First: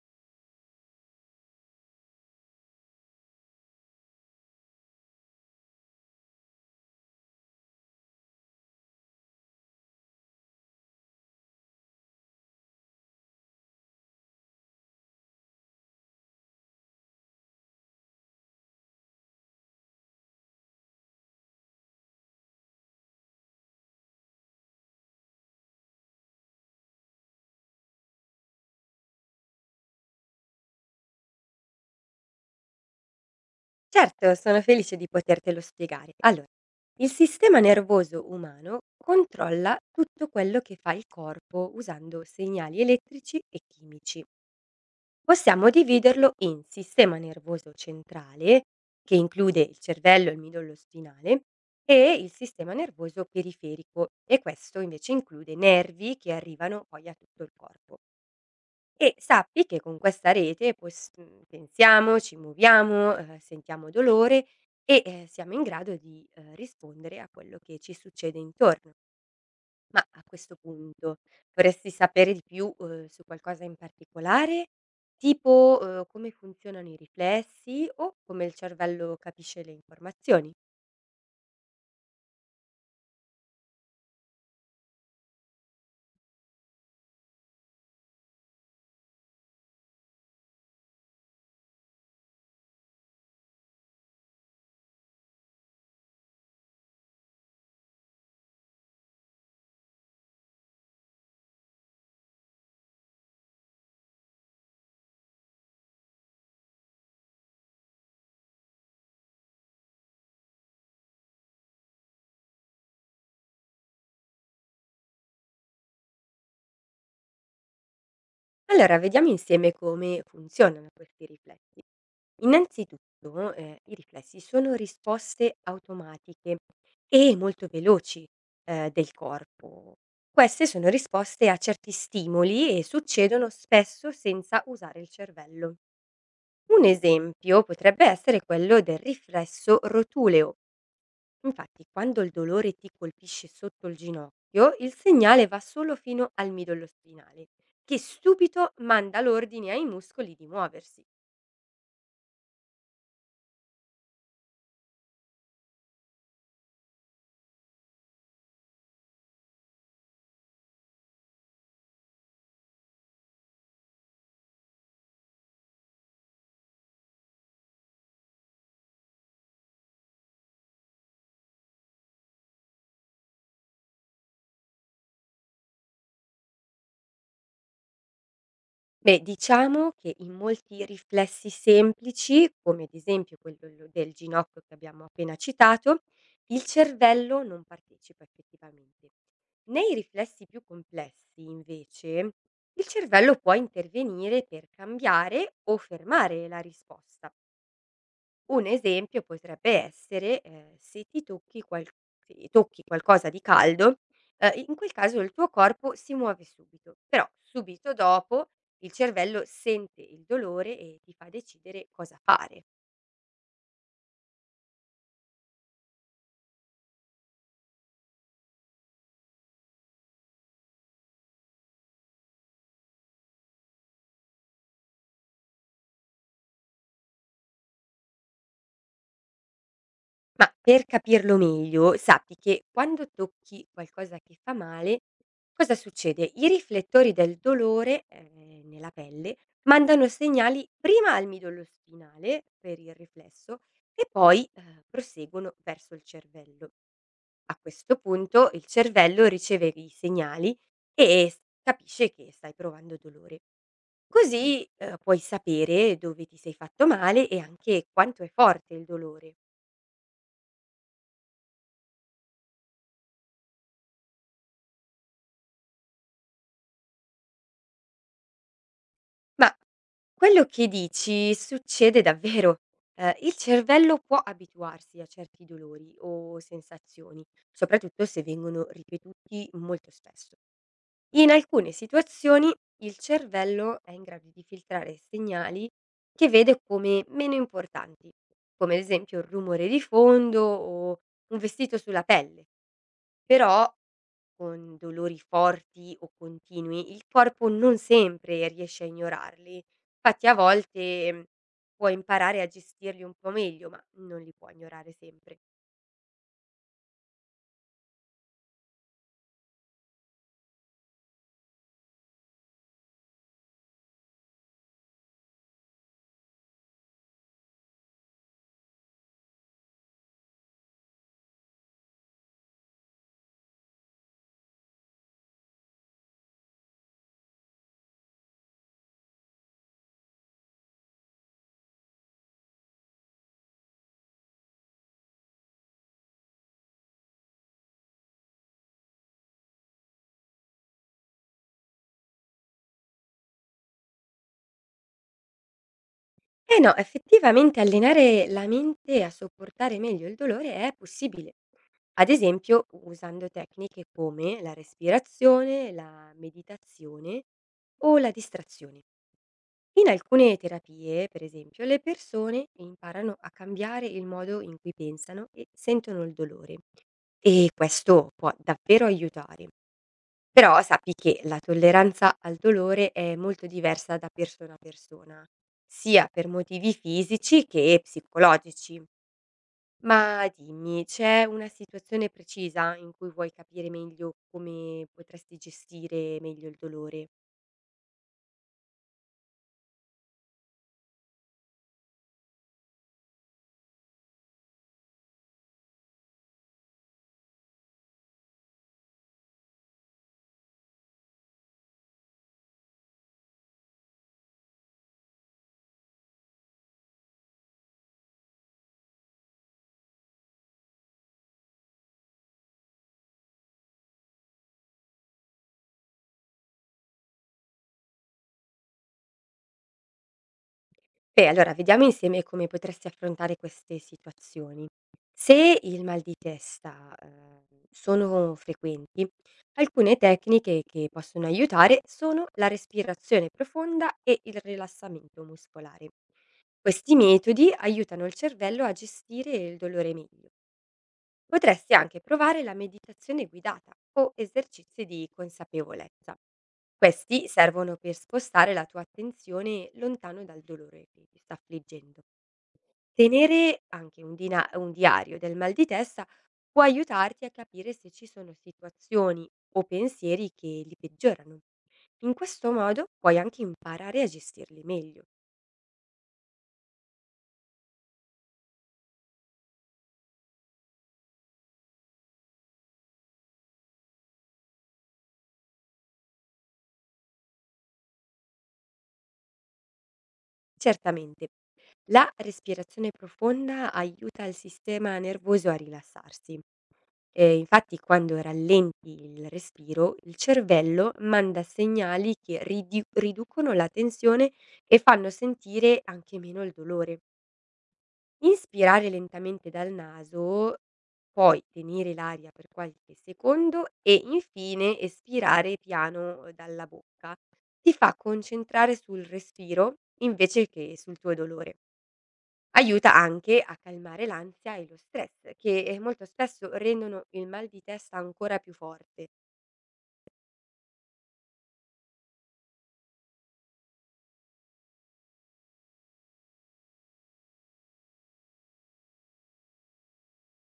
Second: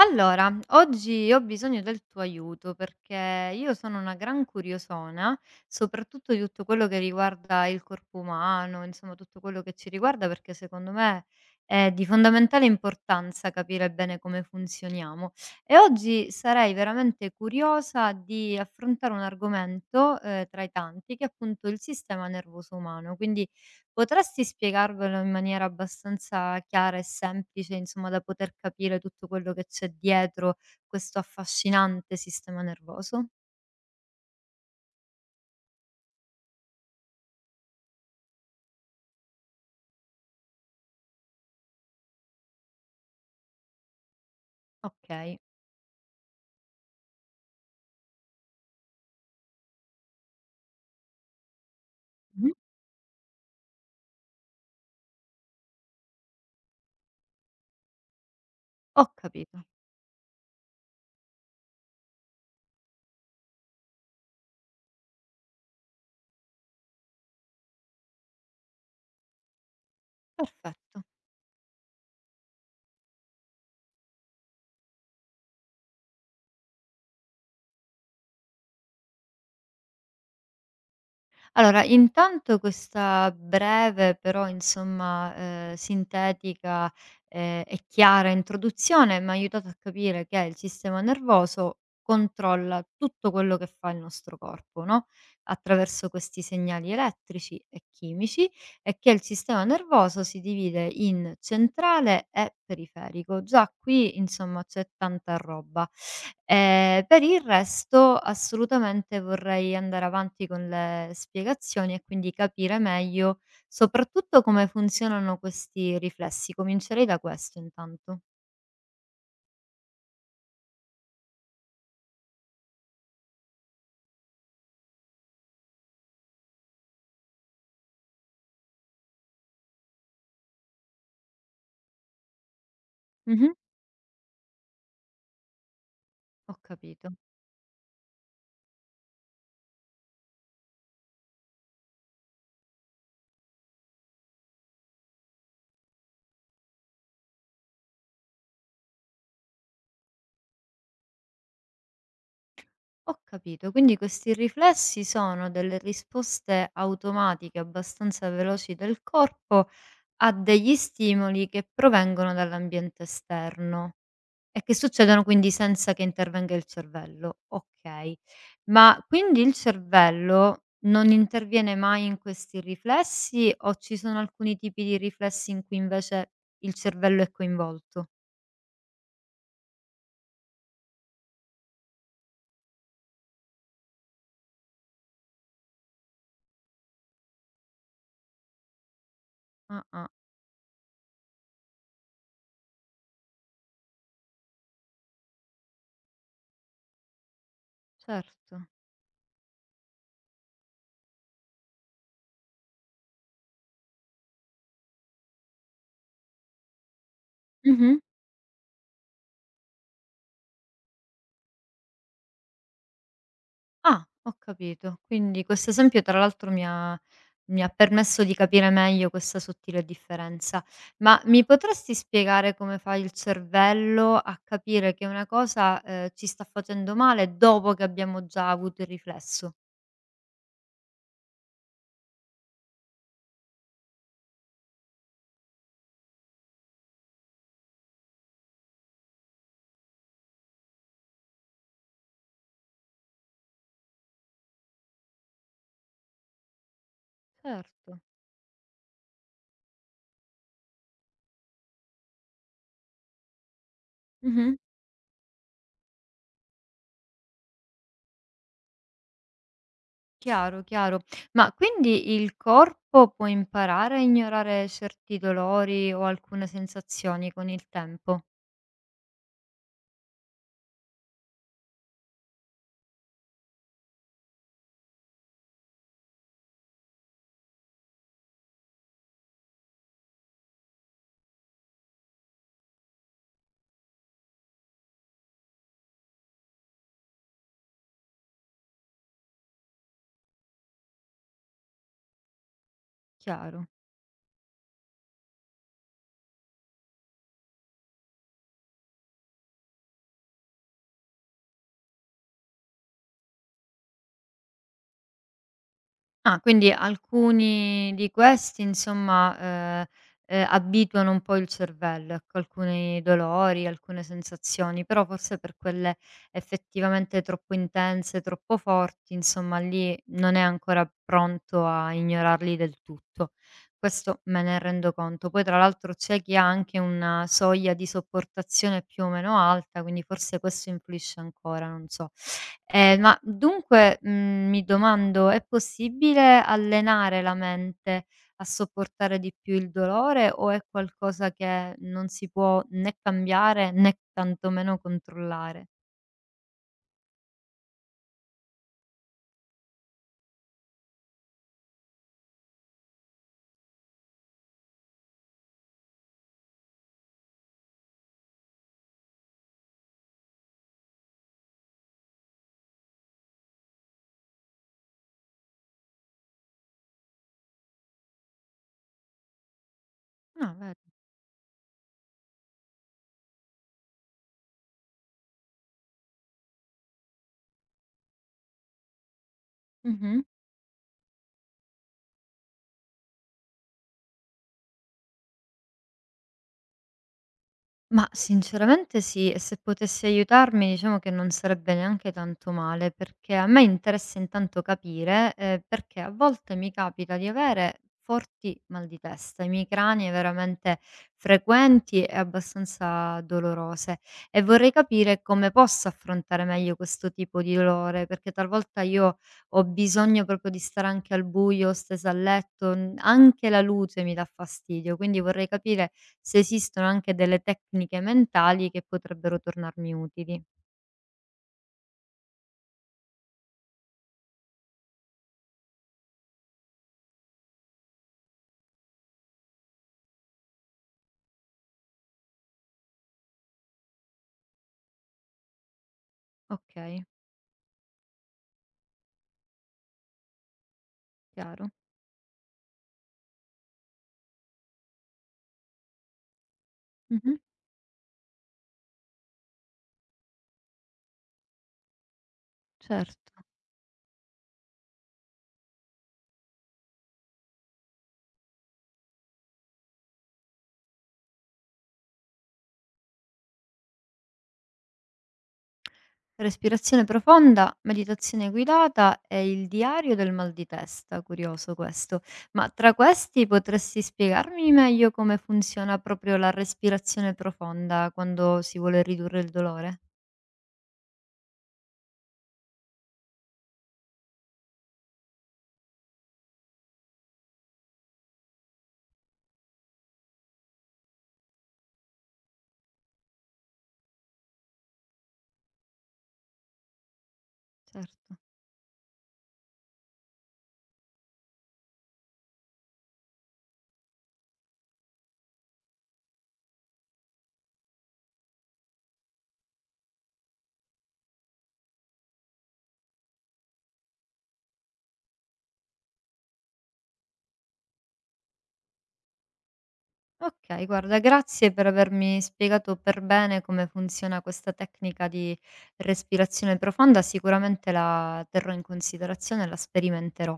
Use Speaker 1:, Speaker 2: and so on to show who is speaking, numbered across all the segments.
Speaker 1: Allora, oggi ho bisogno del tuo aiuto perché io sono una gran curiosona, soprattutto di tutto quello che riguarda il corpo umano, insomma tutto quello che ci riguarda, perché secondo me è di fondamentale importanza capire bene come funzioniamo. E oggi sarei veramente curiosa di affrontare un argomento, tra i tanti, che è appunto il sistema nervoso umano. Quindi potresti spiegarvelo in maniera abbastanza chiara e semplice, insomma, da poter capire tutto quello che c'è dietro questo affascinante sistema nervoso?
Speaker 2: Certo, sono felice di potertelo spiegare. Allora, il sistema nervoso umano controlla tutto quello che fa il corpo usando segnali elettrici e chimici.
Speaker 1: Okay.
Speaker 2: Possiamo dividerlo in sistema nervoso centrale, che include il cervello e il midollo spinale, e il
Speaker 1: Mh-mh.
Speaker 2: sistema nervoso periferico, e questo invece include nervi che arrivano poi a tutto il corpo.
Speaker 1: Ho
Speaker 2: E sappi
Speaker 1: capito,
Speaker 2: che con questa rete poi pensiamo, ci muoviamo, sentiamo dolore e, siamo in grado di, rispondere a quello che ci succede intorno. Ma a questo
Speaker 1: perfetto.
Speaker 2: punto vorresti sapere di più, su qualcosa in particolare? Tipo, come funzionano i riflessi o come il cervello capisce le informazioni?
Speaker 1: Allora, intanto questa breve, però insomma, sintetica, e chiara introduzione m'ha aiutato a capire che il sistema nervoso controlla tutto quello che fa il nostro corpo, no, attraverso questi segnali elettrici e chimici, e che il sistema nervoso si divide in centrale e periferico. Già qui, insomma, c'è tanta roba. Per il resto assolutamente vorrei andare avanti con le spiegazioni e quindi capire meglio, soprattutto come funzionano questi riflessi. Comincerei da questo intanto.
Speaker 2: Allora vediamo insieme come funzionano questi riflessi. Innanzitutto, i riflessi sono risposte automatiche e molto veloci, del corpo. Queste sono risposte a certi stimoli e succedono
Speaker 1: Mh-mh.
Speaker 2: spesso senza usare il cervello.
Speaker 1: Ho
Speaker 2: Un
Speaker 1: capito,
Speaker 2: esempio potrebbe essere quello del riflesso rotuleo. Infatti, quando il dolore ti colpisce sotto il ginocchio, il segnale va solo fino al midollo spinale, che subito manda l'ordine ai muscoli di muoversi.
Speaker 1: ho capito. Quindi questi riflessi sono delle risposte automatiche abbastanza veloci del corpo a degli stimoli che provengono dall'ambiente esterno e che succedono quindi senza che intervenga il cervello. Okay. Ma quindi il cervello non interviene mai in questi riflessi o ci sono alcuni tipi di riflessi in cui invece il cervello è coinvolto?
Speaker 2: Beh, diciamo che in molti riflessi semplici, come ad esempio quello lo del ginocchio che abbiamo appena citato, il cervello non partecipa effettivamente.
Speaker 1: Ah,
Speaker 2: Nei
Speaker 1: ah,
Speaker 2: riflessi più complessi, invece, il cervello può intervenire per cambiare o fermare la risposta. Un
Speaker 1: certo.
Speaker 2: esempio potrebbe essere, se tocchi qualcosa di caldo, in quel caso il tuo corpo si muove subito, però subito
Speaker 1: Mh-mh.
Speaker 2: dopo il cervello sente il dolore e ti fa decidere cosa fare.
Speaker 1: Ah, ho capito. Quindi questo esempio tra l'altro mi ha permesso di capire meglio questa sottile differenza. Ma mi potresti spiegare come fa il cervello a capire che una cosa, ci sta facendo male dopo che abbiamo già avuto il riflesso?
Speaker 2: Ma per capirlo meglio, sappi che quando tocchi qualcosa che fa male, cosa succede? I riflettori del dolore, nella pelle, mandano segnali prima al midollo spinale per il riflesso e poi, proseguono verso il cervello. A
Speaker 1: Certo.
Speaker 2: questo punto il cervello riceve i segnali e s capisce che stai provando dolore.
Speaker 1: Mh-mh.
Speaker 2: Così, puoi sapere dove ti sei fatto male e anche quanto è forte il dolore.
Speaker 1: Chiaro, chiaro. Ma quindi il corpo può imparare a ignorare certi dolori o alcune sensazioni con il tempo?
Speaker 2: Ma quello che dici succede davvero. Il cervello può abituarsi a certi dolori o sensazioni, soprattutto se vengono ripetuti molto spesso. In alcune situazioni il cervello è in grado di filtrare segnali che vede come meno importanti, come ad esempio il rumore di fondo o un vestito sulla pelle,
Speaker 1: Chiaro.
Speaker 2: però con dolori forti o continui, il corpo non sempre riesce a ignorarli. Infatti a volte, puoi imparare a gestirli un po' meglio, ma non li puoi ignorare sempre.
Speaker 1: Ah, quindi alcuni di questi insomma, ehm, abituano un po' il cervello, ecco, alcuni dolori, alcune sensazioni, però forse per quelle effettivamente troppo intense, troppo forti, insomma lì non è ancora pronto a ignorarli del tutto. Questo me ne rendo conto. Poi tra l'altro c'è chi ha anche una soglia di sopportazione più o meno alta, quindi forse questo influisce ancora, non so. Ma dunque, mi domando, è possibile allenare la mente a sopportare di più il dolore o è qualcosa che non si può né cambiare né tantomeno controllare?
Speaker 2: Eh no, effettivamente allenare la mente a sopportare meglio il dolore è possibile. Ad esempio usando tecniche come la respirazione, la meditazione o la distrazione. In alcune terapie, per esempio, le persone imparano a cambiare il modo in cui pensano e sentono il dolore e questo può davvero aiutare.
Speaker 1: Ah,
Speaker 2: Però
Speaker 1: vedi.
Speaker 2: sappi che la tolleranza al dolore è molto diversa da persona a persona, sia per motivi fisici che psicologici.
Speaker 1: Mh-mh.
Speaker 2: Ma dimmi, c'è una situazione precisa in cui vuoi capire meglio come potresti gestire meglio il dolore?
Speaker 1: Ma sinceramente sì, e se potessi aiutarmi diciamo che non sarebbe neanche tanto male, perché a me interessa intanto capire, perché a volte mi capita di avere forti mal di testa, i emicranie veramente frequenti e abbastanza dolorose e vorrei capire come posso affrontare meglio questo tipo di dolore, perché talvolta io ho bisogno proprio di stare anche al buio, stesa a letto, n anche la luce mi dà fastidio, quindi vorrei capire se esistono anche delle tecniche mentali che potrebbero tornarmi utili.
Speaker 2: Beh, allora vediamo insieme come potresti affrontare queste situazioni. Se il mal di testa, sono frequenti, alcune tecniche che possono aiutare sono la respirazione profonda e il rilassamento muscolare. Questi
Speaker 1: Okay,
Speaker 2: metodi aiutano il cervello a gestire il dolore meglio.
Speaker 1: chiaro.
Speaker 2: Potresti anche provare la meditazione guidata o esercizi di consapevolezza. Questi
Speaker 1: Mh-mh,
Speaker 2: servono per spostare la tua attenzione lontano dal dolore che ti sta affliggendo.
Speaker 1: certo.
Speaker 2: Tenere anche un diario del mal di testa può aiutarti a capire se ci sono situazioni o pensieri che li peggiorano. In questo modo puoi anche imparare a gestirli meglio.
Speaker 1: Respirazione profonda, meditazione guidata e il diario del mal di testa, curioso questo. Ma tra questi potresti spiegarmi meglio come funziona proprio la respirazione profonda quando si vuole ridurre il dolore?
Speaker 2: Certamente, la respirazione profonda aiuta il sistema nervoso a rilassarsi. Infatti quando rallenti il respiro, il cervello manda segnali che ridiu riducono la tensione e fanno sentire anche meno il dolore.
Speaker 1: Certo.
Speaker 2: Inspirare lentamente dal naso, poi tenere l'aria per qualche secondo e infine espirare piano dalla bocca. Ti fa concentrare sul respiro invece che sul tuo dolore. Aiuta anche a calmare l'ansia e lo stress, che molto spesso rendono il mal di testa ancora più forte.
Speaker 1: Okay, guarda grazie per avermi spiegato per bene come funziona questa tecnica di respirazione profonda, sicuramente la terrò in considerazione e la sperimenterò.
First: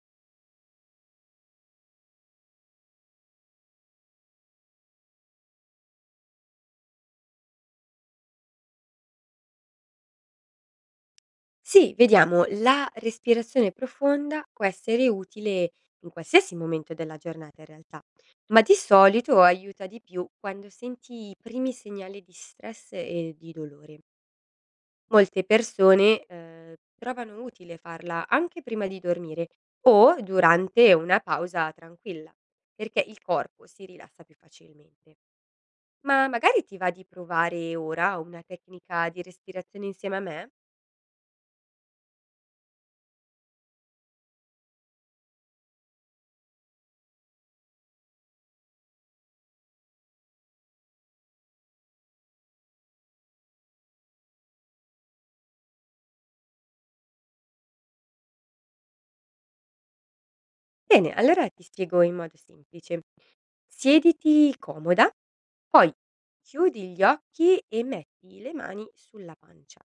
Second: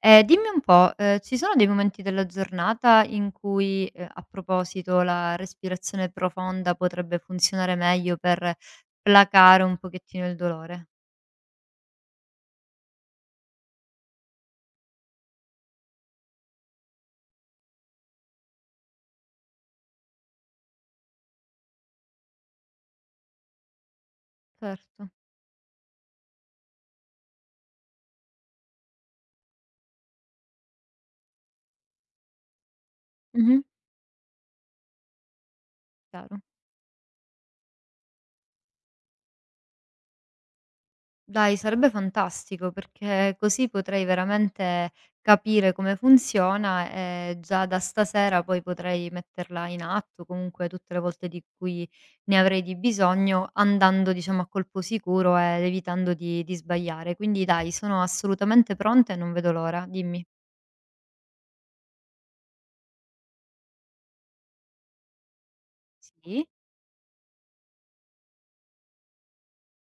Speaker 1: Dimmi un po', ci sono dei momenti della giornata in cui, a proposito la respirazione profonda potrebbe funzionare meglio per placare un pochettino il dolore?
Speaker 2: Sì, vediamo, la respirazione profonda può essere utile in qualsiasi momento della giornata in realtà, ma di solito aiuta di più quando senti i primi segnali di stress e di dolore.
Speaker 1: Certo.
Speaker 2: Molte persone trovano utile farla anche prima di dormire o durante una pausa tranquilla, perché il
Speaker 1: Mh-mh,
Speaker 2: corpo si rilassa più facilmente. Ma
Speaker 1: chiaro.
Speaker 2: magari ti va di provare ora una tecnica di respirazione insieme a me?
Speaker 1: Dai, sarebbe fantastico perché così potrei veramente capire come funziona e già da stasera poi potrei metterla in atto comunque tutte le volte di cui ne avrei di bisogno, andando diciamo a colpo sicuro ed evitando di sbagliare. Quindi dai, sono assolutamente pronta e non vedo l'ora. Dimmi.
Speaker 2: Bene, allora ti spiego in modo semplice. Siediti comoda, poi
Speaker 1: Sì,
Speaker 2: chiudi gli occhi e metti le mani sulla pancia.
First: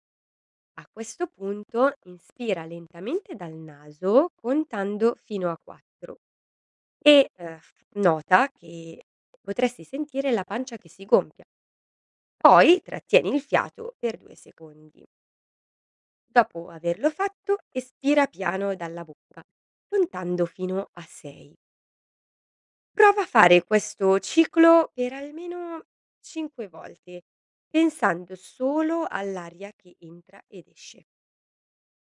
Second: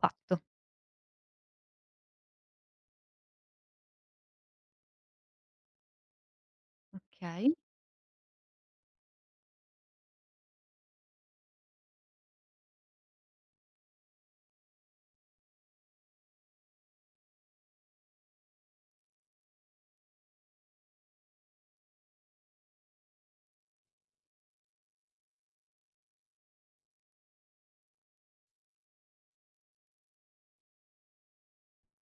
Speaker 1: fatto.
Speaker 2: A questo punto inspira lentamente dal naso contando fino a 4
Speaker 1: Ok.
Speaker 2: e nota che potresti sentire la pancia che si gonfia. Poi trattieni il fiato per 2 secondi. Dopo averlo fatto, espira piano dalla bocca, contando fino a 6. Prova a fare questo ciclo per almeno 5 volte, pensando solo all'aria che entra ed esce.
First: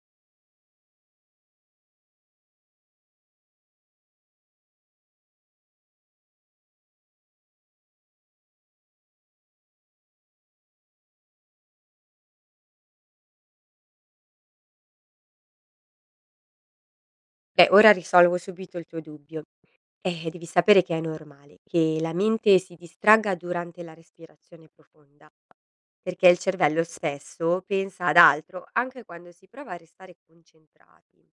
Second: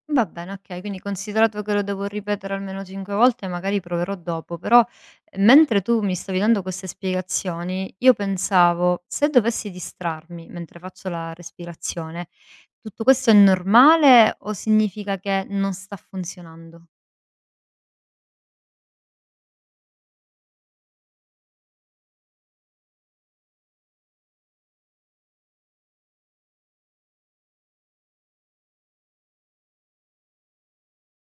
Speaker 1: Va bene, okay, quindi considerato che lo devo ripetere almeno 5 volte, magari proverò dopo, però mentre tu mi stavi dando queste spiegazioni, io pensavo: se dovessi distrarmi mentre faccio la respirazione, tutto questo è normale o significa che non sta funzionando?
Speaker 2: Beh, ora risolvo subito il tuo dubbio. Devi sapere che è normale che la mente si distragga durante la respirazione profonda, perché il cervello spesso pensa ad altro anche quando si prova a restare concentrati.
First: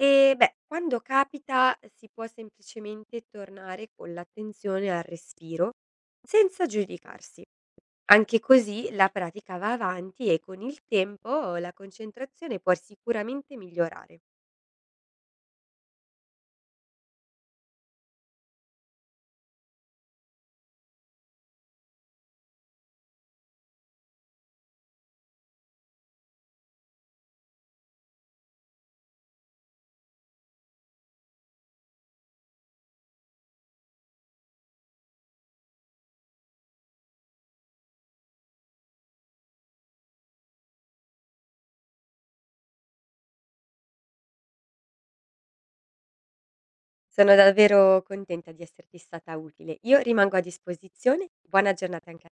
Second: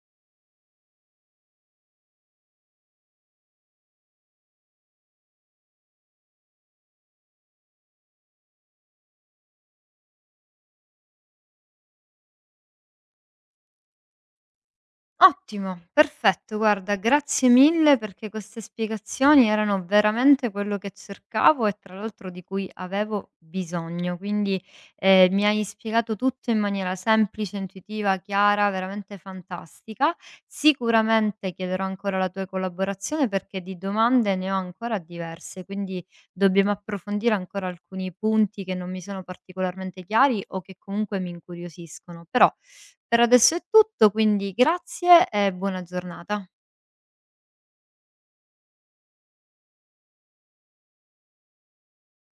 Speaker 2: E beh, quando capita si può semplicemente tornare con l'attenzione al respiro senza giudicarsi. Anche così la pratica va avanti e con il tempo la concentrazione può sicuramente migliorare.
Speaker 1: Ottimo, perfetto. Guarda, grazie mille perché queste spiegazioni erano veramente quello che cercavo e tra l'altro di cui avevo bisogno. Quindi mi hai spiegato tutto in maniera semplice, intuitiva, chiara, veramente fantastica. Sicuramente chiederò ancora la tua collaborazione perché di domande ne ho ancora diverse, quindi dobbiamo approfondire ancora alcuni punti che non mi sono particolarmente chiari o che comunque mi incuriosiscono. Però per adesso è tutto, quindi grazie e buona giornata.
Speaker 2: Sono davvero contenta di esserti stata utile. Io rimango a disposizione. Buona giornata anche